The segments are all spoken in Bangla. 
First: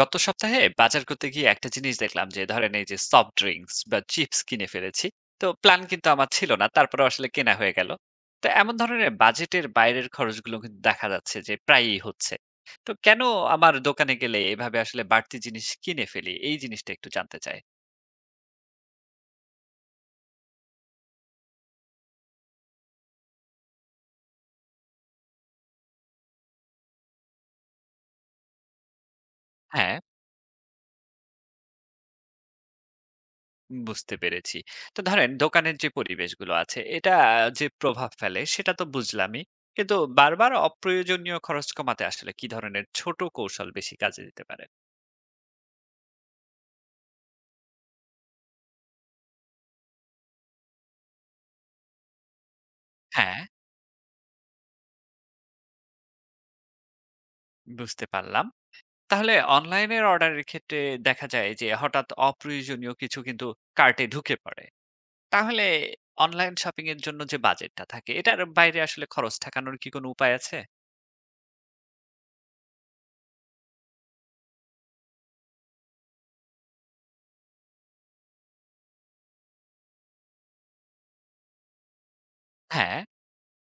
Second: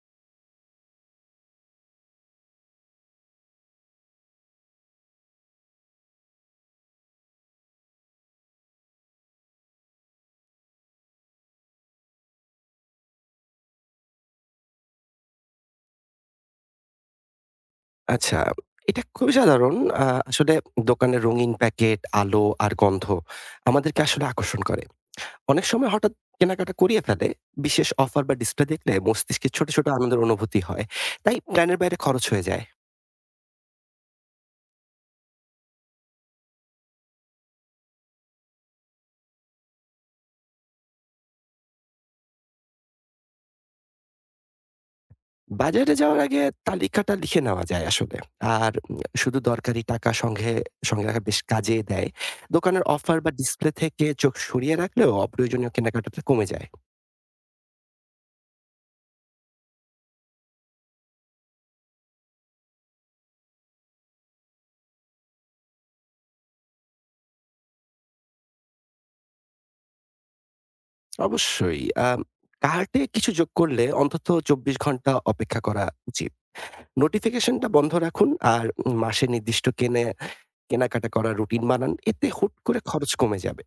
গত সপ্তাহে বাজার করতে গিয়ে একটা জিনিস দেখলাম যে ধরেন এই যে সফট ড্রিঙ্কস বা চিপস কিনে ফেলেছি। তো প্ল্যান কিন্তু আমার ছিল না, তারপরে আসলে কেনা হয়ে গেল। তো এমন ধরনের বাজেটের বাইরের খরচগুলো কিন্তু দেখা যাচ্ছে যে প্রায়ই হচ্ছে। তো কেন আমার দোকানে গেলে এভাবে আসলে বাড়তি জিনিস কিনে ফেলি, এই জিনিসটা একটু জানতে চাই। আচ্ছা, এটা খুবই সাধারণ। আ আসলে দোকানের রঙিন প্যাকেট, আলো আর গন্ধ আমাদেরকে আসলে আকর্ষণ করে। অনেক সময় হঠাৎ কেনাকাটা করিয়ে ফেলে। বিশেষ অফার বা ডিসপ্লে দেখলে মস্তিষ্কে ছোট, ছোট হ্যাঁ, আনন্দের অনুভূতি হয়। তাই প্ল্যানের বাইরে খরচ হয়ে যায়। বুঝতে পেরেছি। তো ধরেন দোকানের যে পরিবেশগুলো আছে এটা যে প্রভাব ফেলে সেটা তো বুঝলামই, কিন্তু বারবার অপ্রয়োজনীয় খরচ কমাতে আসলে কি ধরনের ছোট কৌশল বেশি কাজে দিতে পারে? বাজারে যাওয়ার আগে তালিকাটা লিখে নেওয়া যায় আসলে। আর শুধু দরকারি টাকা সঙ্গে রাখা বেশ কাজে দেয়। দোকানের অফার বা হ্যাঁ, ডিসপ্লে থেকে চোখ সরিয়ে রাখলেও অপ্রয়োজনীয় কেনাকাটাটা কমে যায়। বুঝতে পারলাম। তাহলে অনলাইনের অর্ডারের ক্ষেত্রে দেখা যায় যে হঠাৎ অপ্রয়োজনীয় কিছু কিন্তু কার্টে ঢুকে পড়ে। তাহলে অনলাইন শপিং এর জন্য যে বাজেটটা থাকে এটার বাইরে আসলে খরচ ঠেকানোর কি কোনো উপায় আছে? অবশ্যই। আম কার্টে কিছু যোগ করলে অন্তত ২৪ ঘন্টা অপেক্ষা করা উচিত। নোটিফিকেশনটা বন্ধ রাখুন আর মাসে নির্দিষ্ট কেনে কেনাকাটা করার রুটিন বানান। এতে হুট করে হ্যাঁ। খরচ কমে যাবে।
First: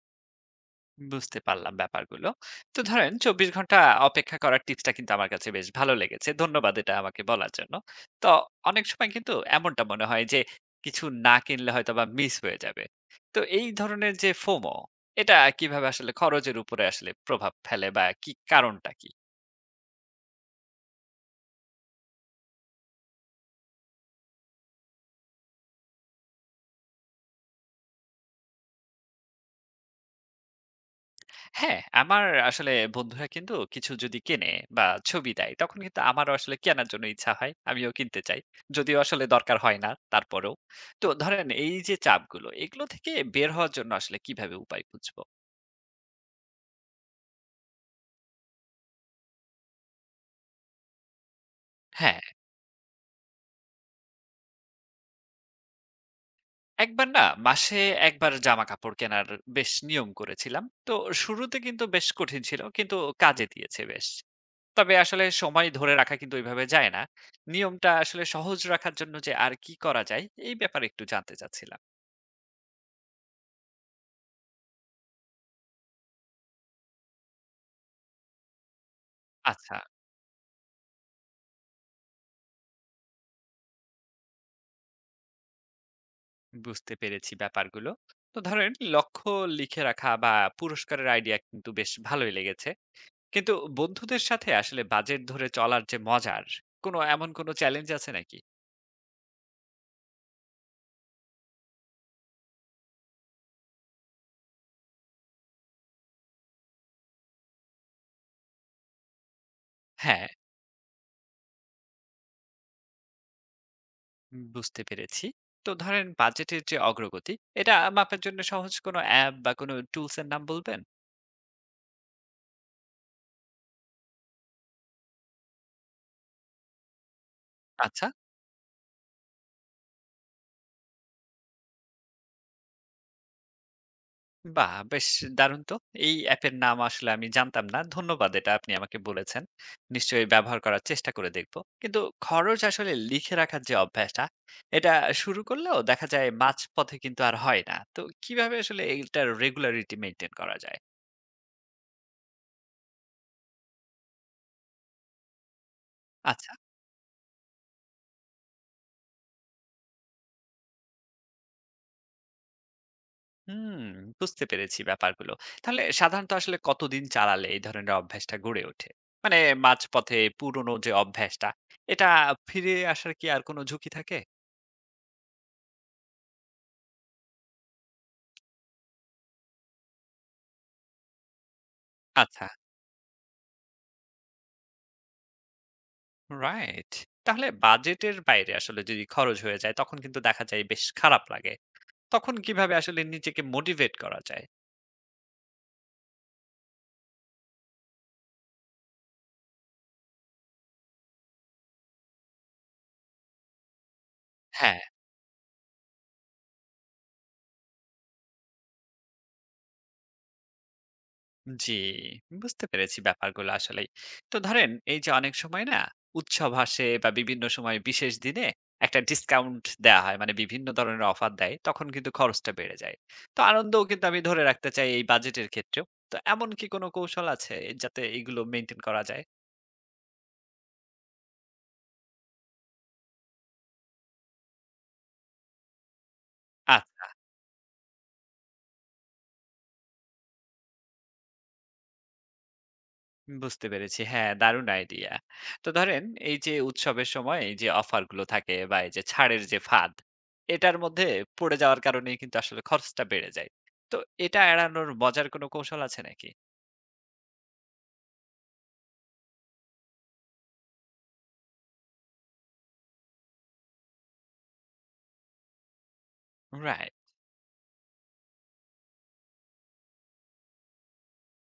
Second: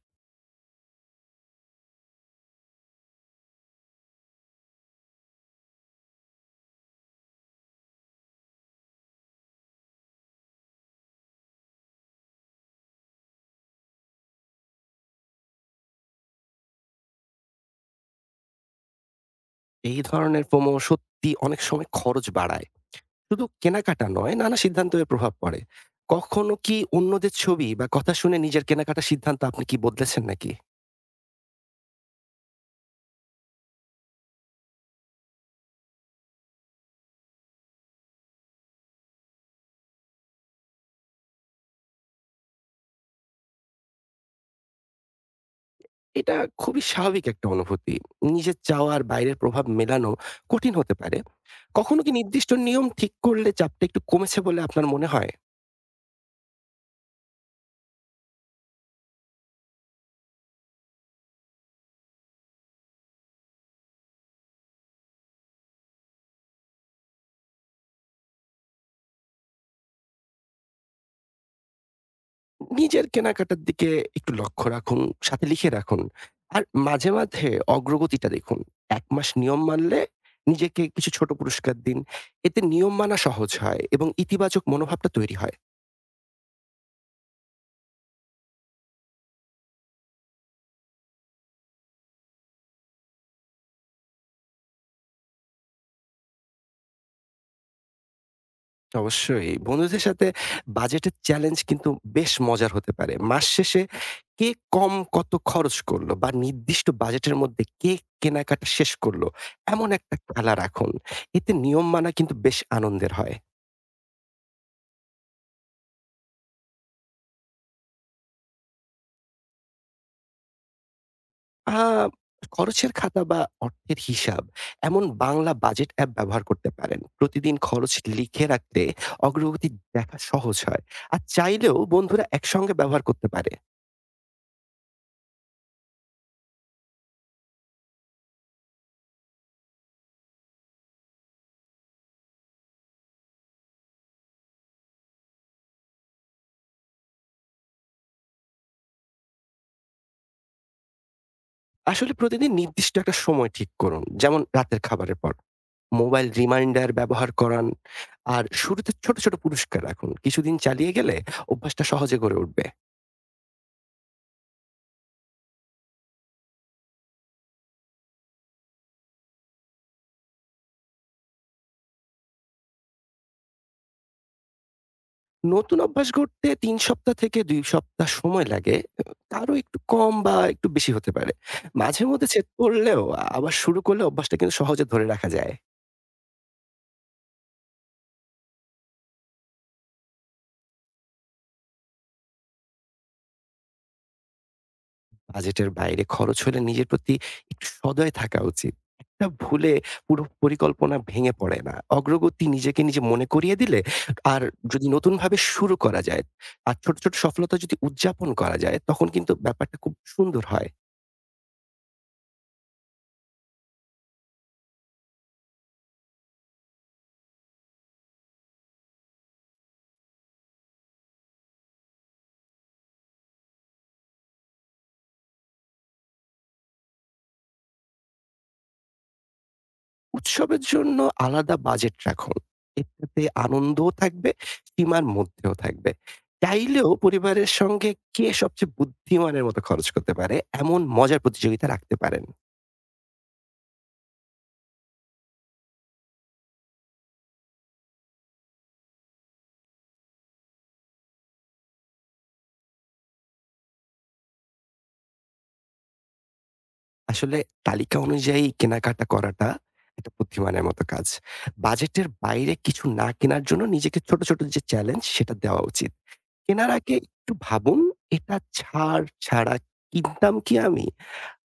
বুঝতে পারলাম ব্যাপারগুলো। তো ধরেন ২৪ ঘন্টা অপেক্ষা করার টিপসটা কিন্তু আমার কাছে বেশ ভালো লেগেছে। ধন্যবাদ এটা আমাকে বলার জন্য। তো অনেক সময় কিন্তু এমনটা মনে হয় যে কিছু না কিনলে হয়তোবা মিস হয়ে যাবে। তো এই ধরনের যে ফোমো, এটা কিভাবে আসলে খরচের উপরে আসলে প্রভাব ফেলে বা কি কারণটা কি? এই ধরনের প্রোমো সত্যি অনেক সময় খরচ বাড়ায়। শুধু কেনাকাটা নয়, নানা সিদ্ধান্তের প্রভাব পড়ে। কখনো কি অন্যদের ছবি বা কথা শুনে নিজের কেনাকাটার সিদ্ধান্ত আপনি কি বদলেছেন নাকি? হ্যাঁ, আমার আসলে বন্ধুরা কিন্তু কিছু যদি কেনে বা ছবি দেয়, তখন কিন্তু আমারও আসলে কেনার জন্য ইচ্ছা হয়। আমিও কিনতে চাই। যদিও আসলে দরকার হয় না, তারপরেও। তো ধরেন এই যে চাপগুলো, এগুলো থেকে বের হওয়ার জন্য আসলে কিভাবে উপায় খুঁজবো? এটা খুবই স্বাভাবিক একটা অনুভূতি। নিজের চাওয়া আর বাইরের প্রভাব মেলানো কঠিন হতে পারে। কখনো কি হ্যাঁ, নির্দিষ্ট নিয়ম ঠিক করলে চাপটা একটু কমেছে বলে আপনার মনে হয়? একবার না, মাসে একবার জামাকাপড় কেনার বেশ নিয়ম করেছিলাম। তো শুরুতে কিন্তু বেশ কঠিন ছিল, কিন্তু কাজে দিয়েছে বেশ। তবে আসলে সময় ধরে রাখা কিন্তু ওইভাবে যায় না। নিয়মটা আসলে সহজ রাখার জন্য যে আর কি করা যায়, এই ব্যাপারে একটু জানতে চাচ্ছিলাম। নিজের কেনাকাটার দিকে একটু লক্ষ্য রাখুন, সাথে লিখে রাখুন। আর মাঝে, মাঝে অগ্রগতিটা দেখুন। ১ মাস নিয়ম আচ্ছা। মানলে নিজেকে কিছু ছোট পুরস্কার দিন। এতে নিয়ম মানা সহজ হয় এবং ইতিবাচক মনোভাবটা তৈরি হয়। বুঝতে পেরেছি ব্যাপারগুলো। তো ধরেন লক্ষ্য লিখে রাখা বা পুরস্কারের আইডিয়া কিন্তু বেশ ভালোই লেগেছে, কিন্তু বন্ধুদের সাথে আসলে বাজেট ধরে চলার যে মজার কোনো এমন কোনো চ্যালেঞ্জ আছে নাকি? অবশ্যই। বন্ধুদের সাথে বাজেটের চ্যালেঞ্জ কিন্তু বেশ মজার হতে পারে। মাস শেষে কে কম কত খরচ করলো বা নির্দিষ্ট বাজেটের মধ্যে কে কেনাকাটা শেষ করলো, এমন একটা হ্যাঁ, খেলা রাখুন। এতে নিয়ম মানা কিন্তু বেশ আনন্দের হয়। বুঝতে পেরেছি। তো ধরেন বাজেটের যে অগ্রগতি এটা মাপার জন্য সহজ কোনো অ্যাপ বা কোনো টুলস এর নাম বলবেন? আ খরচের খাতা বা অর্থের হিসাব, এমন বাংলা বাজেট অ্যাপ ব্যবহার করতে পারেন। প্রতিদিন খরচ আচ্ছা। লিখে রাখলে অগ্রগতি দেখা সহজ হয়। আর চাইলেও বন্ধুরা একসঙ্গে ব্যবহার করতে পারে। বাহ! বেশ দারুণ তো। এই অ্যাপের নাম আসলে আমি জানতাম না। ধন্যবাদ এটা আপনি আমাকে বলেছেন। নিশ্চয়ই ব্যবহার করার চেষ্টা করে দেখব। কিন্তু খরচ আসলে লিখে রাখার যে অভ্যাসটা, এটা শুরু করলেও দেখা যায় মাঝপথে কিন্তু আর হয় না। তো কিভাবে আসলে এইটার রেগুলারিটি মেইনটেইন করা যায়? আসলে প্রতিদিন নির্দিষ্ট একটা সময় ঠিক করুন। যেমন রাতের খাবারের পর। মোবাইল আচ্ছা। রিমাইন্ডার ব্যবহার করান। আর শুরুতে ছোট, ছোট পুরস্কার রাখুন। কিছুদিন চালিয়ে গেলে অভ্যাসটা সহজে গড়ে উঠবে। হুম, বুঝতে পেরেছি ব্যাপারগুলো। তাহলে সাধারণত আসলে কতদিন চালালে এই ধরনের অভ্যাসটা গড়ে ওঠে? মানে মাঝপথে পুরনো যে অভ্যাসটা, এটা ফিরে আসার কি আর কোনো ঝুঁকি থাকে? নতুন অভ্যাস গড়তে ৩ সপ্তাহ থেকে ২ সপ্তাহ সময় লাগে। কারো একটু কম বা একটু বেশি হতে পারে। মাঝে মধ্যে আচ্ছা। ছেদ পড়লেও আবার শুরু করলে অভ্যাসটা কিন্তু সহজে ধরে রাখা যায়। রাইট। তাহলে বাজেটের বাইরে আসলে যদি খরচ হয়ে যায় তখন কিন্তু দেখা যায় বেশ খারাপ লাগে। তখন কিভাবে আসলে নিজেকে মোটিভেট করা যায়? বাজেটের বাইরে খরচ হলে নিজের প্রতি একটু সদয় থাকা উচিত। একটা ভুলে পুরো পরিকল্পনা ভেঙে পড়ে না। অগ্রগতি নিজেকে নিজে মনে করিয়ে দিলে আর হ্যাঁ। যদি নতুনভাবে শুরু করা যায় আর ছোট, ছোট সফলতা যদি উদযাপন করা যায় তখন কিন্তু ব্যাপারটা খুব সুন্দর হয়। জি, বুঝতে পেরেছি ব্যাপারগুলো আসলেই। তো ধরেন এই যে অনেক সময় না উৎসব আসে বা বিভিন্ন সময় বিশেষ দিনে একটা ডিসকাউন্ট দেয়া হয়। মানে বিভিন্ন ধরনের অফার দেয়। তখন কিন্তু খরচটা বেড়ে যায়। তো আনন্দও কিন্তু আমি ধরে রাখতে চাই এই বাজেটের ক্ষেত্রেও। তো এমন কি কোনো কৌশল আছে যাতে এগুলো মেইনটেইন করা যায়? উৎসবের জন্য আলাদা বাজেট রাখুন। এটাতে আনন্দও থাকবে, সীমার মধ্যেও থাকবে। চাইলেও আচ্ছা। পরিবারের সঙ্গে কে সবচেয়ে বুদ্ধিমানের মতো খরচ করতে পারে এমন মজার প্রতিযোগিতা রাখতে পারেন। বুঝতে পেরেছি। হ্যাঁ, দারুণ আইডিয়া। তো ধরেন এই যে উৎসবের সময় এই যে অফার গুলো থাকে বা এই যে ছাড়ের যে ফাঁদ, এটার মধ্যে পড়ে যাওয়ার কারণেই কিন্তু আসলে খরচটা বেড়ে যায়। তো এটা এড়ানোর মজার কোনো কৌশল আছে নাকি? আসলে তালিকা অনুযায়ী কেনাকাটা করাটা একটা বুদ্ধিমানের মতো কাজ। বাজেটের বাইরে কিছু না কেনার জন্য নিজেকে ছোট, ছোট যে চ্যালেঞ্জ সেটা দেওয়া উচিত। কেনার রাইট। আগে একটু ভাবুন, এটা ছাড় ছাড়া কিনতাম কি আমি?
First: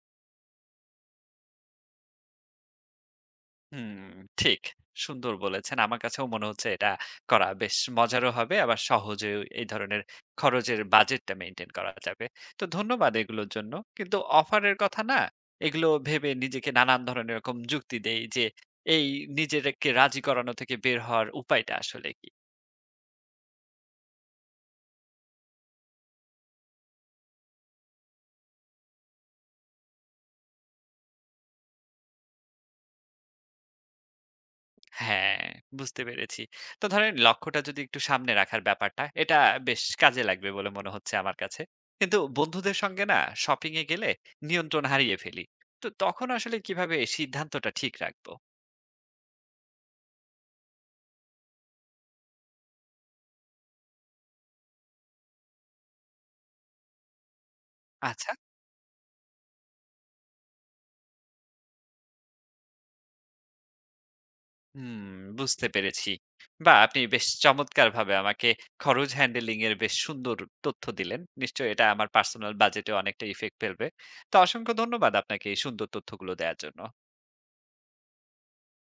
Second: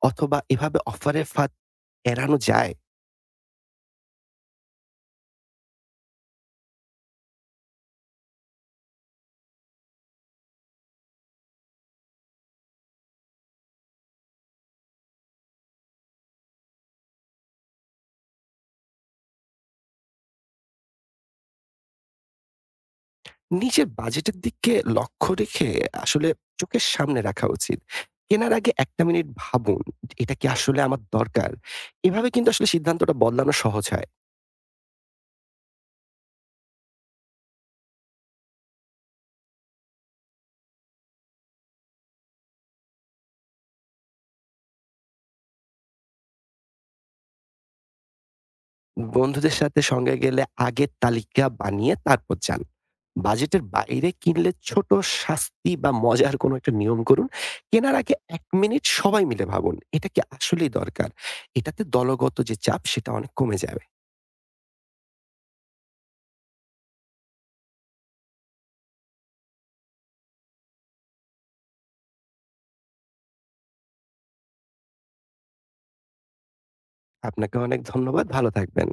অথবা এভাবে অফারের ফাঁদ এড়ানো যায়? হুম, ঠিক। সুন্দর বলেছেন। আমার কাছেও মনে হচ্ছে এটা করা বেশ মজারও হবে। আবার সহজেও এই ধরনের খরচের বাজেটটা মেইনটেইন করা যাবে। তো ধন্যবাদ এগুলোর জন্য। কিন্তু অফারের কথা না, এগুলো ভেবে নিজেকে নানান ধরনের এরকম যুক্তি দেই যে, এই নিজেদেরকে রাজি করানো থেকে বের হওয়ার উপায়টা আসলে কি? নিজের বাজেটের দিকে লক্ষ্য রেখে আসলে চোখের সামনে রাখা উচিত। কেনার আগে ১ টা মিনিট ভাবুন, এটা কি আসলে আমার দরকার? এভাবে কিন্তু আসলে সিদ্ধান্তটা বদলানো সহজ হয়। হ্যাঁ, বুঝতে পেরেছি। তো ধরেন লক্ষ্যটা যদি একটু সামনে রাখার ব্যাপারটা, এটা বেশ কাজে লাগবে বলে মনে হচ্ছে আমার কাছে। কিন্তু বন্ধুদের সঙ্গে না শপিং এ গেলে নিয়ন্ত্রণ হারিয়ে ফেলি। তো তখন আসলে কিভাবে সিদ্ধান্তটা ঠিক রাখবো? বন্ধুদের সঙ্গে গেলে আগের তালিকা বানিয়ে তারপর যান। বাজেটের বাইরে কিনলে ছোট শাস্তি বা মজার কোনো একটা নিয়ম করুন। কেনার আগে আচ্ছা, ১ মিনিট সবাই মিলে ভাবুন। এটা কি আসলেই দরকার? এটাতে দলগত যে চাপ সেটা অনেক কমে যাবে। হুম, বুঝতে পেরেছি। বা আপনি বেশ চমৎকারভাবে আমাকে খরচ হ্যান্ডেলিং এর বেশ সুন্দর তথ্য দিলেন। নিশ্চয়ই এটা আমার পার্সোনাল বাজেটে অনেকটা ইফেক্ট ফেলবে। তো অসংখ্য ধন্যবাদ আপনাকে এই সুন্দর তথ্যগুলো দেয়ার জন্য। আপনাকে অনেক ধন্যবাদ। ভালো থাকবেন।